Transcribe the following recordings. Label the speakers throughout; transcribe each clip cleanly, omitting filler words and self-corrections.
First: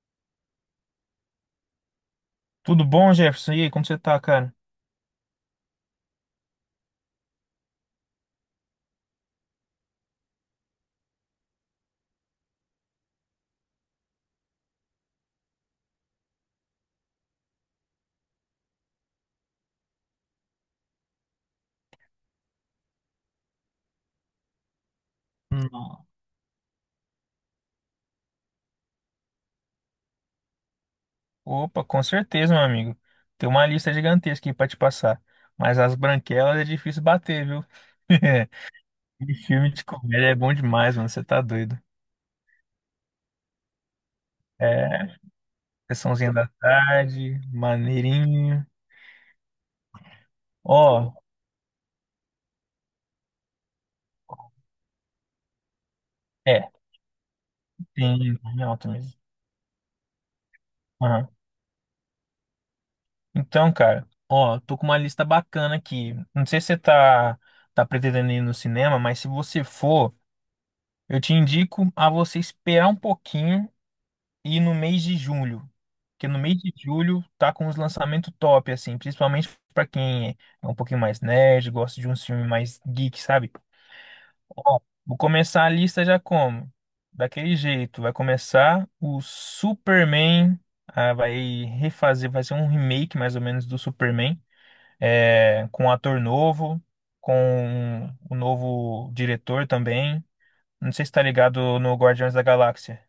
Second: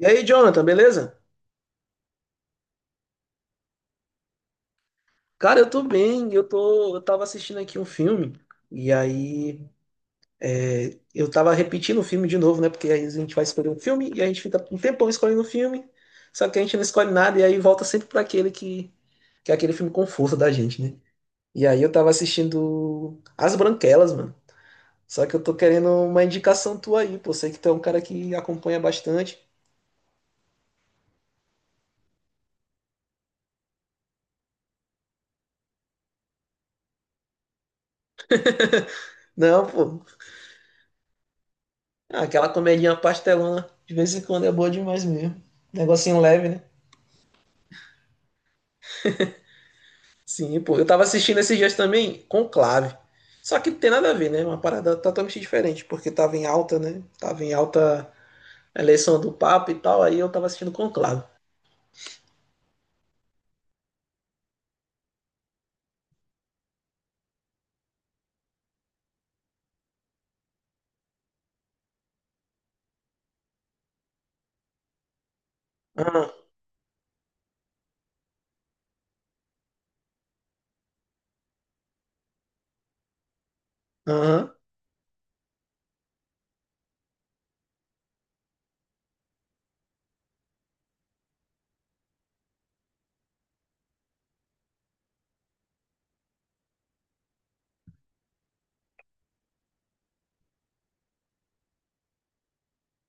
Speaker 1: E aí, Jonathan, beleza?
Speaker 2: Tudo bom, Jefferson? E aí, como você tá, cara?
Speaker 1: Cara, eu tô bem. Eu tava assistindo aqui um filme e aí eu tava repetindo o filme de novo, né? Porque aí a gente vai escolher um filme e a gente fica um tempão escolhendo o filme, só que a gente não escolhe nada e aí volta sempre pra que é aquele filme conforto da gente, né? E aí eu tava assistindo As Branquelas, mano. Só que eu tô querendo
Speaker 2: Não.
Speaker 1: uma indicação tua aí, pô. Sei que tu é um cara que acompanha bastante.
Speaker 2: Opa, com certeza, meu amigo. Tem uma lista gigantesca aí pra te passar. Mas as branquelas é difícil bater, viu? E
Speaker 1: Não,
Speaker 2: filme de
Speaker 1: pô.
Speaker 2: comédia é bom demais, mano. Você tá doido.
Speaker 1: Ah, aquela comedinha pastelona de vez em quando é boa demais
Speaker 2: É,
Speaker 1: mesmo. Negocinho
Speaker 2: sessãozinha da
Speaker 1: leve, né?
Speaker 2: tarde, maneirinho.
Speaker 1: Sim, pô. Eu tava
Speaker 2: Ó,
Speaker 1: assistindo esses dias também Conclave. Só que não tem nada a ver, né? Uma parada totalmente diferente, porque tava em
Speaker 2: é,
Speaker 1: alta, né? Tava em alta
Speaker 2: tem
Speaker 1: a
Speaker 2: alto mesmo.
Speaker 1: eleição do Papa e tal, aí eu tava assistindo Conclave.
Speaker 2: Aham. Então, cara, ó, tô com uma lista bacana aqui. Não sei se você tá pretendendo ir no cinema, mas se você for, eu te indico a você esperar um pouquinho e no mês de julho. Porque
Speaker 1: Ah,
Speaker 2: no mês de julho tá com os lançamentos top, assim, principalmente pra quem é um pouquinho mais nerd, gosta de um filme mais geek, sabe?
Speaker 1: aham.
Speaker 2: Ó, vou começar a lista já como? Daquele jeito, vai começar o Superman, ah, vai refazer, vai ser um remake mais ou menos do Superman, é, com um ator novo, com o novo diretor também. Não sei se tá ligado no Guardiões da Galáxia.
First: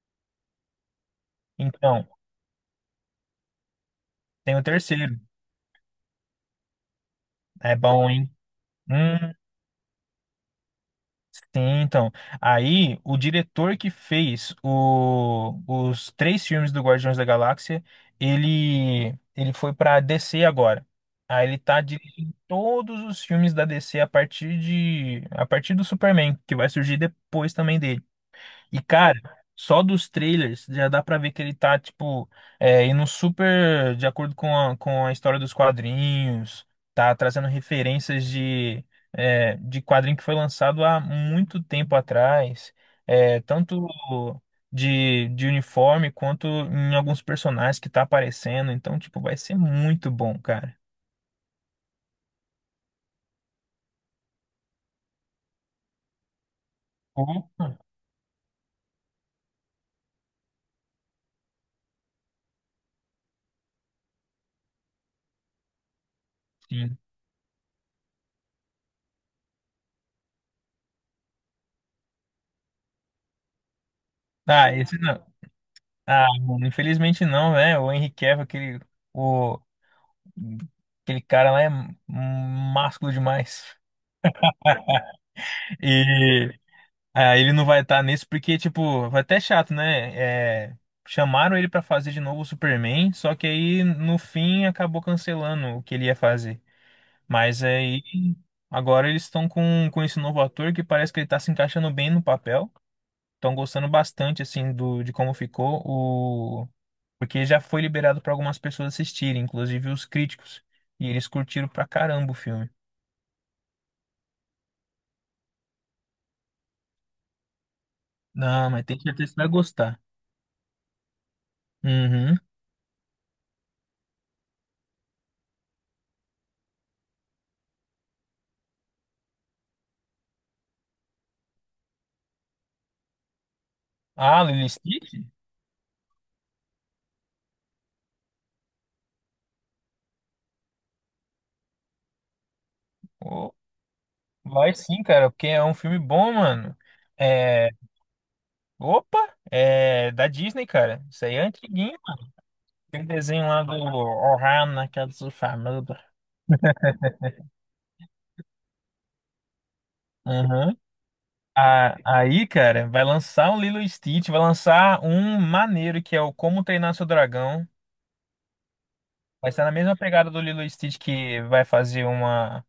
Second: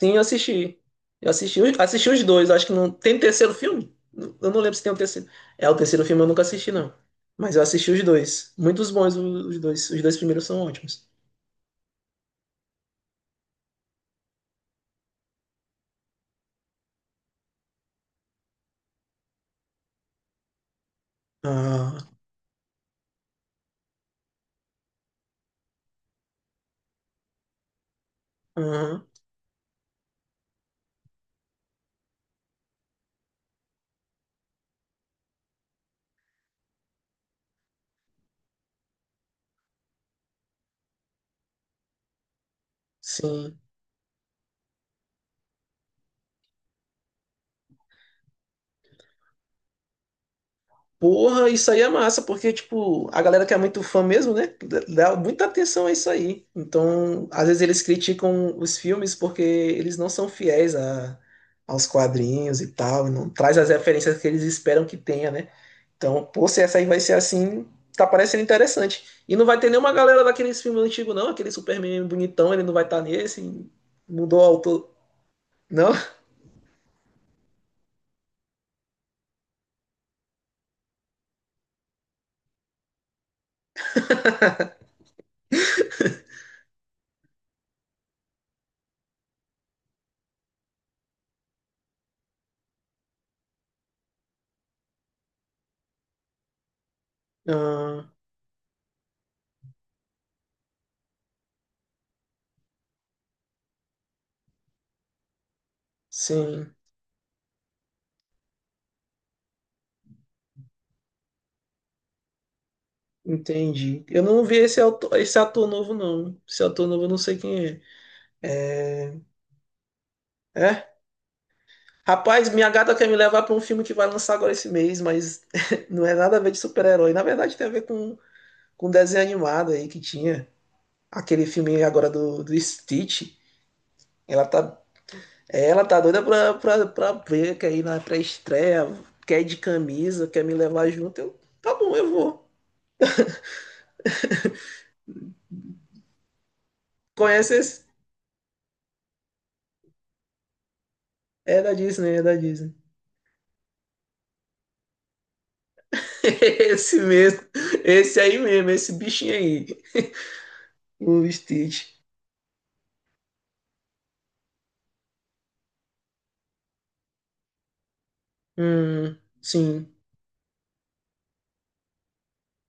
Speaker 1: Sim, eu assisti. Eu assisti,
Speaker 2: Então,
Speaker 1: assisti os dois, acho que não. Tem um terceiro filme? Eu
Speaker 2: tem
Speaker 1: não
Speaker 2: o
Speaker 1: lembro se tem o
Speaker 2: terceiro.
Speaker 1: terceiro. É, o terceiro filme eu nunca assisti, não. Mas eu
Speaker 2: É
Speaker 1: assisti os
Speaker 2: bom, hein?
Speaker 1: dois. Muitos bons
Speaker 2: Hum,
Speaker 1: os dois. Os dois primeiros são ótimos.
Speaker 2: sim, então. Aí, o diretor que fez o- os três filmes do Guardiões da Galáxia, ele foi pra DC agora. Aí ele tá
Speaker 1: Ah,
Speaker 2: dirigindo todos os filmes da DC a partir de, a partir do Superman, que vai surgir depois também dele. E,
Speaker 1: aham.
Speaker 2: cara, só dos trailers já dá pra ver que ele tá, tipo, é, indo super de acordo com com a história dos quadrinhos, tá trazendo referências de, é, de quadrinho que foi lançado há muito tempo atrás, é,
Speaker 1: Sim.
Speaker 2: tanto de uniforme quanto em alguns personagens que tá aparecendo. Então, tipo, vai ser muito bom, cara.
Speaker 1: Porra, isso aí é massa, porque, tipo, a galera que é muito fã mesmo, né, dá muita atenção a isso aí. Então, às vezes
Speaker 2: Opa,
Speaker 1: eles criticam os filmes porque eles não são fiéis aos quadrinhos e tal, não traz as referências que eles esperam que tenha, né? Então, pô, se essa aí
Speaker 2: sim.
Speaker 1: vai ser assim, tá parecendo interessante. E não vai ter nenhuma galera daqueles filmes antigos, não, aquele Superman bonitão, ele não vai estar nesse, mudou o
Speaker 2: Ah,
Speaker 1: autor.
Speaker 2: esse não.
Speaker 1: Não?
Speaker 2: Ah, mano, infelizmente não, né? O Henry Cavill, aquele. O, aquele cara lá é másculo demais. E ah, ele não vai estar nesse porque, tipo, vai até chato, né? É, chamaram ele pra fazer de novo o Superman, só que aí no fim acabou cancelando o que ele ia fazer. Mas aí
Speaker 1: Ah,
Speaker 2: agora eles estão com esse novo ator que parece que ele tá se encaixando bem no papel. Estão gostando bastante, assim, do, de como ficou o.
Speaker 1: sim.
Speaker 2: Porque já foi liberado pra algumas pessoas assistirem, inclusive os críticos. E eles curtiram pra caramba o filme.
Speaker 1: Entendi. Eu não vi esse ator novo, não. Esse ator novo eu não sei quem é.
Speaker 2: Não, mas tem certeza que você vai gostar.
Speaker 1: É?
Speaker 2: Uhum.
Speaker 1: Rapaz, minha gata quer me levar pra um filme que vai lançar agora esse mês, mas não é nada a ver de super-herói. Na verdade, tem a ver com um desenho animado aí que tinha. Aquele filme agora do Stitch.
Speaker 2: Ah,
Speaker 1: Ela
Speaker 2: Lilo e
Speaker 1: tá,
Speaker 2: Stitch?
Speaker 1: ela tá doida pra ver, quer ir na pré-estreia, quer ir de camisa, quer me levar junto. Eu, tá bom, eu vou.
Speaker 2: Ô, vai sim, cara, porque é um filme bom, mano.
Speaker 1: Conhece
Speaker 2: É.
Speaker 1: esse?
Speaker 2: Opa! É da Disney, cara. Isso aí é
Speaker 1: É da
Speaker 2: antiguinho.
Speaker 1: Disney, é da Disney.
Speaker 2: Aquele desenho lá do Ohana, que é do famoso.
Speaker 1: Esse mesmo. Esse aí mesmo, esse bichinho aí.
Speaker 2: Uhum.
Speaker 1: O
Speaker 2: Ah,
Speaker 1: Stitch.
Speaker 2: aí, cara, vai lançar um Lilo e Stitch, vai lançar um maneiro que é o Como Treinar Seu Dragão.
Speaker 1: Hum,
Speaker 2: Vai estar na
Speaker 1: sim,
Speaker 2: mesma pegada do Lilo e Stitch que vai fazer uma.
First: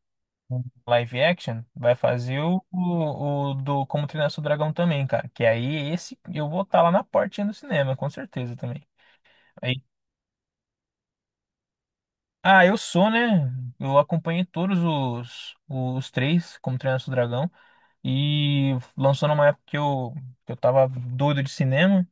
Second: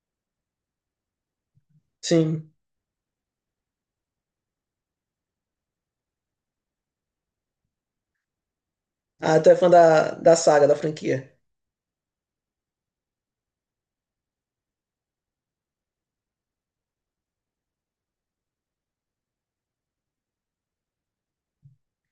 Speaker 2: Um live action, vai fazer
Speaker 1: sim.
Speaker 2: o, o do Como Treinar Seu Dragão também, cara. Que aí esse eu vou estar lá na portinha do cinema, com certeza também.
Speaker 1: Ah, tu é fã
Speaker 2: Aí,
Speaker 1: da, da saga, da franquia.
Speaker 2: ah, eu sou, né? Eu acompanhei todos os três, Como Treinar Seu Dragão. E lançou numa época que eu tava doido de cinema,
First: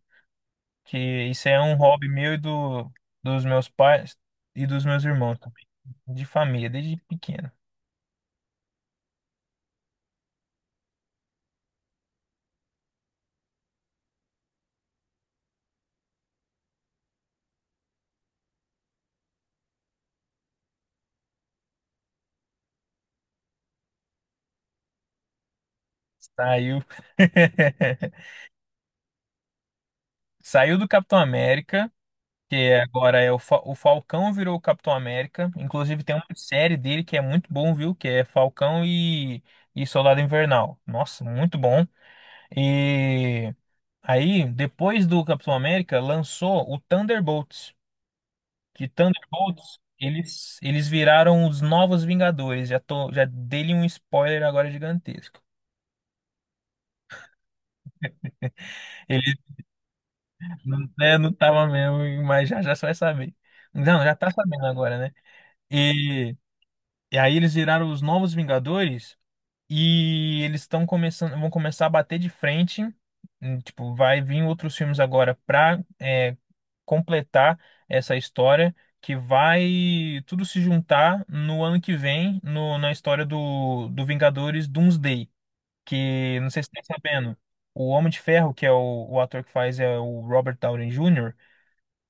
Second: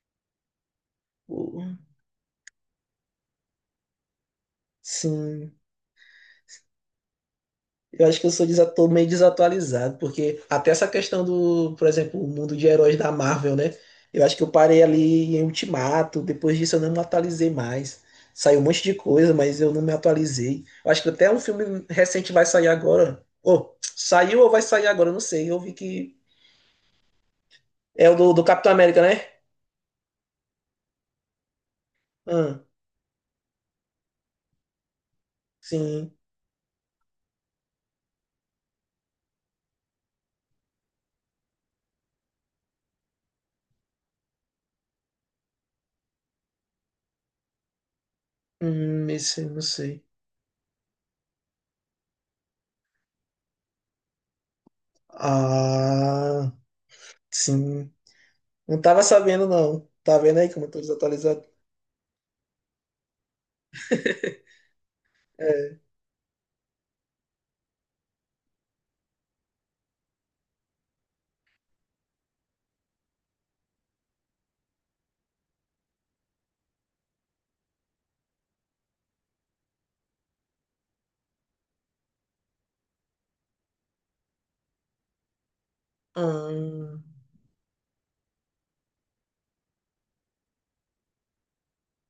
Speaker 2: que isso é
Speaker 1: Pô,
Speaker 2: um hobby meu e do, dos meus pais e dos meus irmãos
Speaker 1: sim.
Speaker 2: também, de família, desde pequeno.
Speaker 1: Eu acho que eu tô meio desatualizado, porque até essa questão do, por exemplo, o mundo de heróis da Marvel, né? Eu acho que eu parei ali em Ultimato, depois disso eu não me atualizei mais. Saiu um monte de coisa, mas eu não me atualizei. Eu acho que até um filme recente vai sair agora. Ou saiu ou vai sair agora, eu não sei. Eu vi que
Speaker 2: Saiu.
Speaker 1: é do Capitão América, né?
Speaker 2: Saiu do Capitão América.
Speaker 1: Ah,
Speaker 2: Que agora é o, Fa- o Falcão virou o Capitão América. Inclusive
Speaker 1: sim.
Speaker 2: tem uma série dele que é muito bom, viu? Que é Falcão e Soldado Invernal. Nossa, muito bom. E aí, depois do Capitão América, lançou o Thunderbolts. Que
Speaker 1: Esse eu não
Speaker 2: Thunderbolts,
Speaker 1: sei.
Speaker 2: eles viraram os novos Vingadores. Já tô, já dei-lhe um spoiler agora gigantesco.
Speaker 1: Ah, sim. Não tava
Speaker 2: Ele
Speaker 1: sabendo, não. Tá vendo aí como eu
Speaker 2: não,
Speaker 1: tô
Speaker 2: né, não
Speaker 1: desatualizado?
Speaker 2: tava mesmo, mas já já você vai saber. Não, já tá sabendo agora, né?
Speaker 1: É.
Speaker 2: E, e aí eles viraram os novos Vingadores. E eles estão começando, vão começar a bater de frente. Tipo, vai vir outros filmes agora para completar essa história que vai tudo se juntar no ano que vem no- na história do, do Vingadores Doomsday, que não sei se você está
Speaker 1: Hum.
Speaker 2: sabendo. O Homem de Ferro, que é o ator que faz é o Robert Downey Jr.,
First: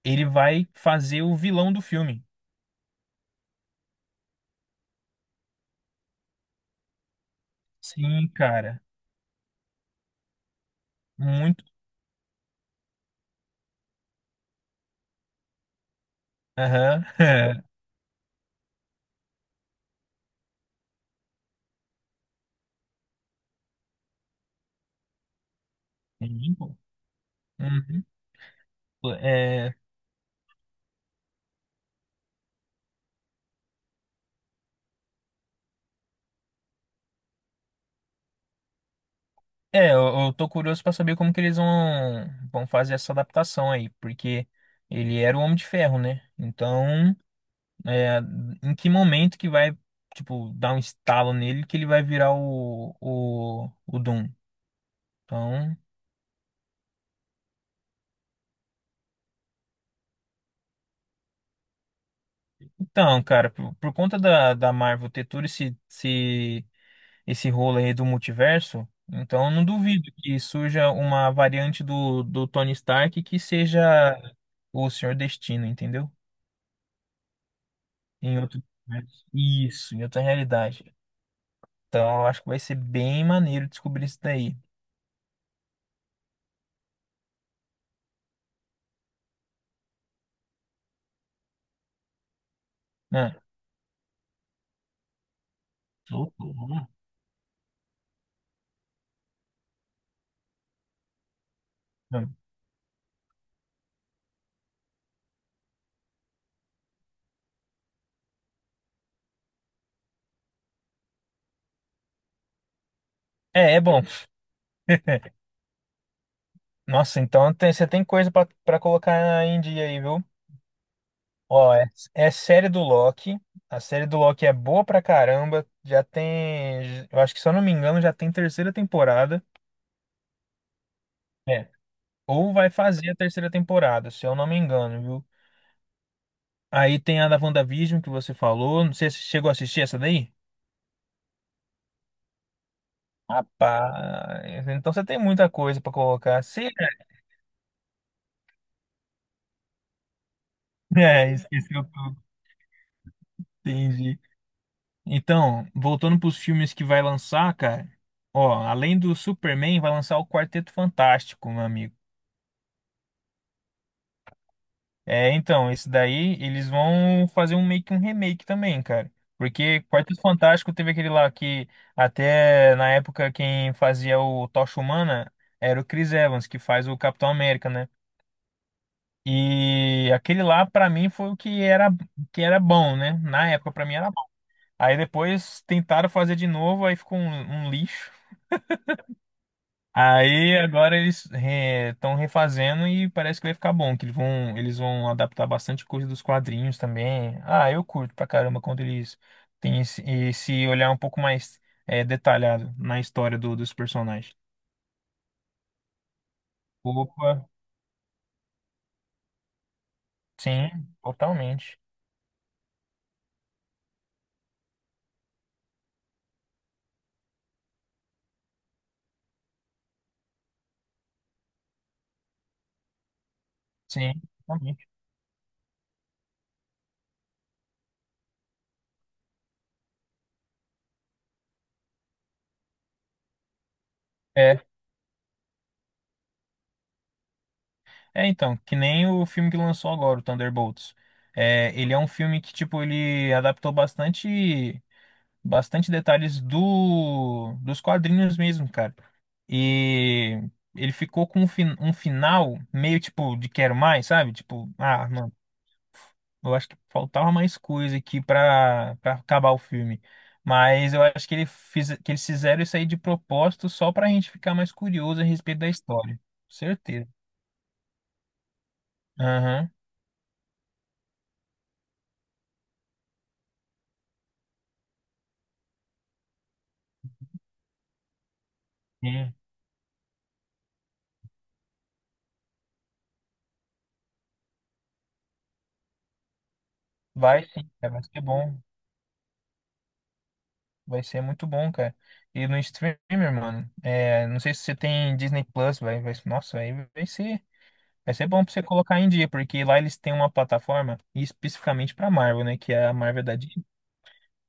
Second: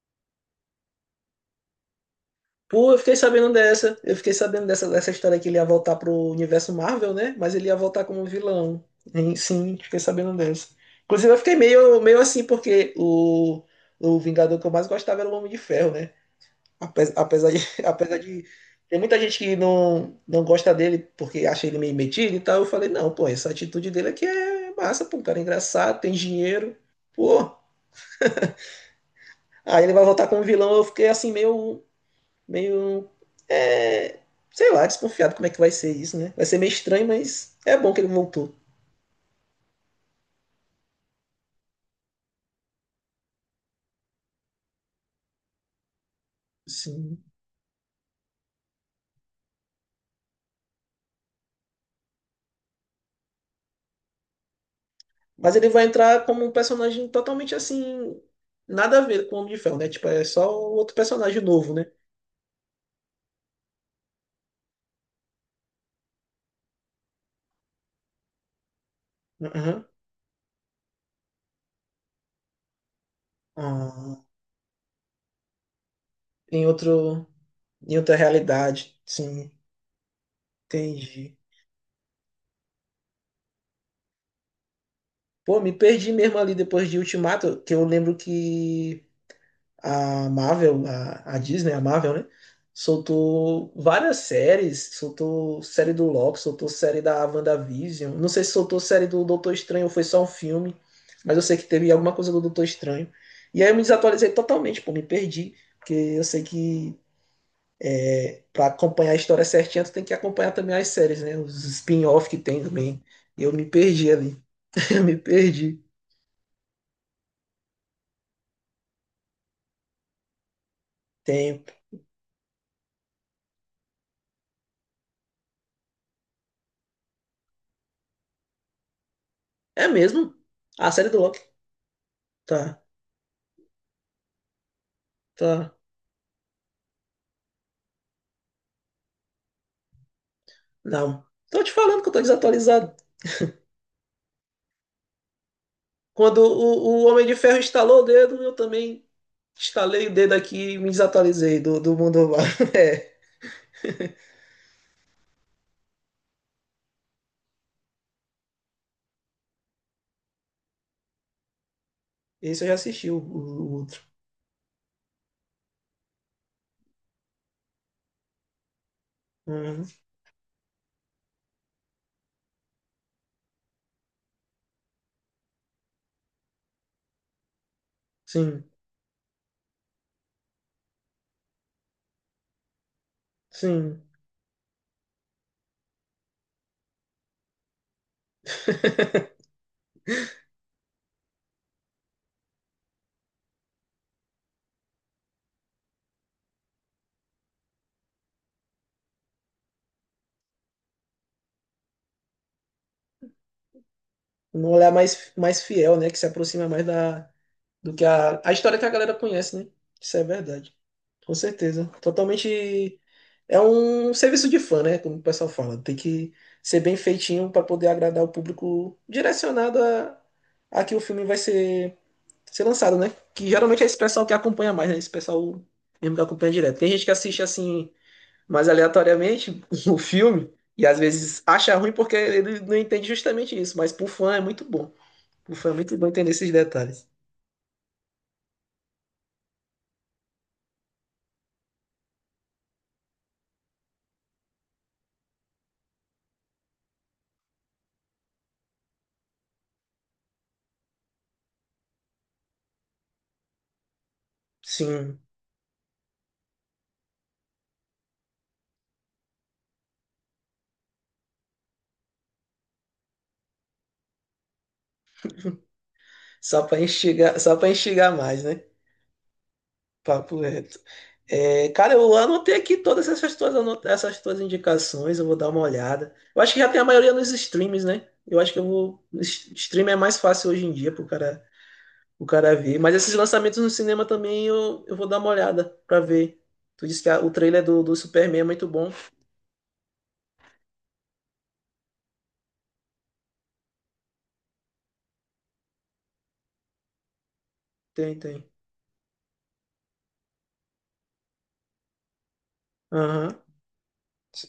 Speaker 2: ele vai fazer o vilão do filme.
Speaker 1: Pô, eu fiquei sabendo dessa. Eu fiquei sabendo dessa, dessa história que ele ia voltar pro universo Marvel, né? Mas ele ia voltar como
Speaker 2: Sim, cara.
Speaker 1: vilão. Hein, sim, fiquei sabendo dessa. Inclusive, eu fiquei
Speaker 2: Muito.
Speaker 1: meio, meio assim, porque o Vingador que eu mais gostava era o Homem de Ferro, né?
Speaker 2: Aham.
Speaker 1: Apesar, apesar de, apesar de ter muita gente que não, não gosta dele porque acha ele meio metido e tal, eu falei, não, pô, essa atitude dele aqui é massa, pô, um cara é engraçado, tem
Speaker 2: Sim,
Speaker 1: dinheiro,
Speaker 2: pô.
Speaker 1: pô.
Speaker 2: Uhum. É,
Speaker 1: Aí ele vai voltar como vilão, eu fiquei assim, meio, é, sei lá, desconfiado como é que vai ser isso, né? Vai ser meio estranho, mas é bom que ele voltou.
Speaker 2: é, eu tô curioso pra saber como que eles vão fazer essa adaptação aí, porque ele era o Homem de Ferro, né? Então,
Speaker 1: Sim.
Speaker 2: é, em que momento que vai, tipo, dar um estalo nele que ele vai virar o Doom?
Speaker 1: Mas ele
Speaker 2: Então,
Speaker 1: vai entrar como um personagem totalmente assim, nada a ver com o Homem de Ferro, né? Tipo, é só outro personagem novo, né?
Speaker 2: então, cara, por conta da, da Marvel ter todo esse, esse, esse rolo aí do multiverso, então eu não
Speaker 1: Uhum.
Speaker 2: duvido que surja uma variante do, do Tony Stark que seja
Speaker 1: Ah,
Speaker 2: o Senhor Destino, entendeu?
Speaker 1: tem outro. Em outra
Speaker 2: Em outro...
Speaker 1: realidade.
Speaker 2: universo.
Speaker 1: Sim,
Speaker 2: Isso, em outra realidade.
Speaker 1: entendi.
Speaker 2: Então, eu acho que vai ser bem maneiro descobrir isso daí.
Speaker 1: Pô, me perdi mesmo ali depois de Ultimato, que eu lembro que a Marvel, a Disney, a Marvel, né?
Speaker 2: Né?
Speaker 1: Soltou várias séries, soltou série do Loki, soltou
Speaker 2: Loucura.
Speaker 1: série da WandaVision. Não sei se soltou série do Doutor Estranho ou foi só um filme, mas eu sei que teve alguma coisa
Speaker 2: Hum.
Speaker 1: do Doutor Estranho. E aí eu me desatualizei totalmente, pô, me perdi, porque eu sei que pra acompanhar a história certinha, tu tem que acompanhar também as séries, né? Os spin-off que tem também. Eu me
Speaker 2: É, é bom.
Speaker 1: perdi ali. Eu me perdi.
Speaker 2: Nossa, então tem- você tem coisa pra pra colocar em dia aí, viu?
Speaker 1: Tempo.
Speaker 2: Ó, é, é série do Loki. A série do Loki é boa pra caramba. Já tem, eu acho que se eu não me engano, já tem terceira temporada.
Speaker 1: É mesmo? A série do Loki.
Speaker 2: É. Ou vai
Speaker 1: Tá,
Speaker 2: fazer a terceira temporada, se eu não me engano, viu?
Speaker 1: tá.
Speaker 2: Aí tem a da WandaVision que você falou. Não sei se você chegou a assistir essa daí.
Speaker 1: Não. Tô te falando que eu tô desatualizado.
Speaker 2: Rapaz, então você tem muita coisa pra
Speaker 1: Quando
Speaker 2: colocar. Sim.
Speaker 1: o Homem de Ferro instalou o dedo, eu também instalei o dedo aqui e me
Speaker 2: É,
Speaker 1: desatualizei
Speaker 2: esqueceu
Speaker 1: do
Speaker 2: tudo.
Speaker 1: mundo. Lá. É,
Speaker 2: Entendi. Então, voltando pros filmes que vai lançar, cara. Ó, além do Superman, vai lançar o Quarteto Fantástico, meu amigo.
Speaker 1: esse eu já assisti, o outro.
Speaker 2: É, então, esse daí eles vão fazer um meio que um remake também, cara. Porque
Speaker 1: Uhum.
Speaker 2: Quarteto Fantástico teve aquele lá que até na época quem fazia o Tocha Humana era o Chris Evans, que faz o Capitão América, né?
Speaker 1: Sim,
Speaker 2: E aquele lá pra mim foi o que era bom, né? Na época pra mim
Speaker 1: sim.
Speaker 2: era bom. Aí depois tentaram fazer de novo, aí ficou um, um lixo. Aí agora eles estão refazendo e parece que vai ficar bom, que eles vão adaptar bastante coisa dos quadrinhos também. Ah, eu curto pra caramba quando eles têm esse, esse olhar um pouco mais detalhado na história do- dos personagens.
Speaker 1: Um olhar mais, mais fiel, né? Que se aproxima mais
Speaker 2: Opa,
Speaker 1: do que a história que a galera conhece, né? Isso é
Speaker 2: sim,
Speaker 1: verdade. Com
Speaker 2: totalmente.
Speaker 1: certeza. Totalmente. É um serviço de fã, né? Como o pessoal fala. Tem que ser bem feitinho para poder agradar o público direcionado a que o filme ser lançado, né? Que geralmente é esse
Speaker 2: Sim,
Speaker 1: pessoal que acompanha
Speaker 2: totalmente.
Speaker 1: mais, né? Esse pessoal mesmo que acompanha direto. Tem gente que assiste assim, mais aleatoriamente, o filme, e às vezes acha ruim porque ele não entende justamente isso. Mas pro fã é
Speaker 2: É.
Speaker 1: muito bom. Pro fã é muito bom entender esses detalhes.
Speaker 2: É, então, que nem o filme que lançou agora, o Thunderbolts. É, ele é um filme que, tipo, ele adaptou bastante, bastante detalhes do, dos quadrinhos mesmo, cara. E ele ficou com um, fin- um final meio, tipo, de quero mais, sabe? Tipo, ah,
Speaker 1: Sim.
Speaker 2: mano, eu acho que faltava mais coisa aqui pra, pra acabar o filme. Mas eu acho que, ele fiz, que eles fizeram isso aí de propósito só pra gente ficar mais curioso a respeito da história. Certeza.
Speaker 1: Só para enxergar mais, né?
Speaker 2: Aham.
Speaker 1: Papo reto. É, cara, eu anotei aqui todas essas tuas, anota- essas tuas indicações, eu vou dar uma olhada. Eu acho que já tem a maioria nos streams, né? Eu acho que Stream é mais fácil hoje em dia pro cara, o cara ver. Mas esses lançamentos no cinema também eu vou dar uma olhada pra ver. Tu disse que o
Speaker 2: Vai
Speaker 1: trailer
Speaker 2: sim, cara,
Speaker 1: do
Speaker 2: vai ser
Speaker 1: Superman é
Speaker 2: bom.
Speaker 1: muito bom.
Speaker 2: Vai ser muito bom, cara. E no streamer, mano, é, não sei se você tem Disney Plus, vai, vai, nossa, aí vai
Speaker 1: Tem,
Speaker 2: ser
Speaker 1: tem.
Speaker 2: bom pra você colocar em dia, porque lá eles têm uma plataforma especificamente pra Marvel, né, que é a Marvel
Speaker 1: Aham.
Speaker 2: da Disney.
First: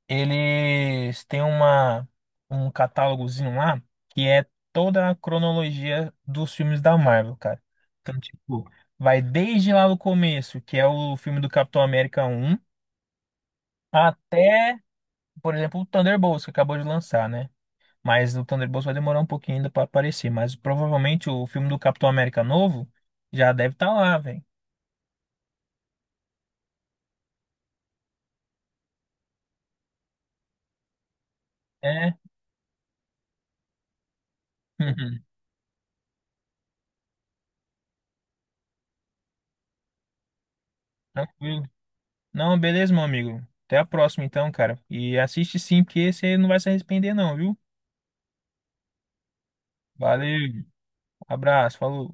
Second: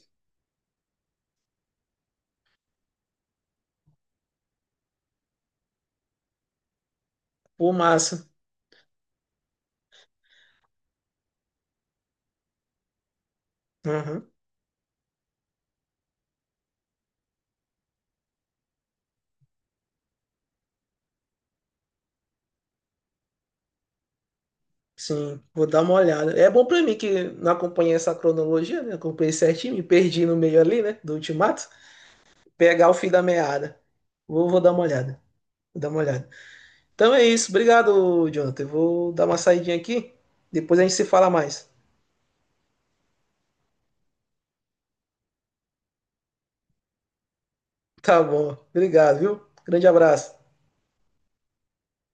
Speaker 2: Eles têm uma, um catálogozinho lá que é toda a cronologia dos filmes da Marvel, cara.
Speaker 1: Pô,
Speaker 2: Então,
Speaker 1: massa.
Speaker 2: tipo, vai desde lá do começo, que é o filme do Capitão América um
Speaker 1: Aham.
Speaker 2: até por exemplo, o Thunderbolts que acabou de lançar, né? Mas o Thunderbolts vai demorar um pouquinho ainda pra aparecer, mas provavelmente o filme do Capitão América novo já deve estar lá, velho.
Speaker 1: Sim, vou dar uma olhada. É bom pra mim que não acompanhei essa cronologia, né? Acompanhei certinho, me perdi no meio ali, né? Do Ultimato.
Speaker 2: É.
Speaker 1: Pegar o fim da meada. Vou dar uma olhada. Vou dar uma olhada. Então é isso. Obrigado, Jonathan. Eu vou dar uma saidinha aqui. Depois a gente se fala
Speaker 2: Tranquilo.
Speaker 1: mais.
Speaker 2: Não, beleza, meu amigo. Até a próxima então, cara. E assiste sim, porque você não vai se arrepender não, viu?
Speaker 1: Tá bom. Obrigado, viu? Grande abraço.
Speaker 2: Valeu. Abraço, falou.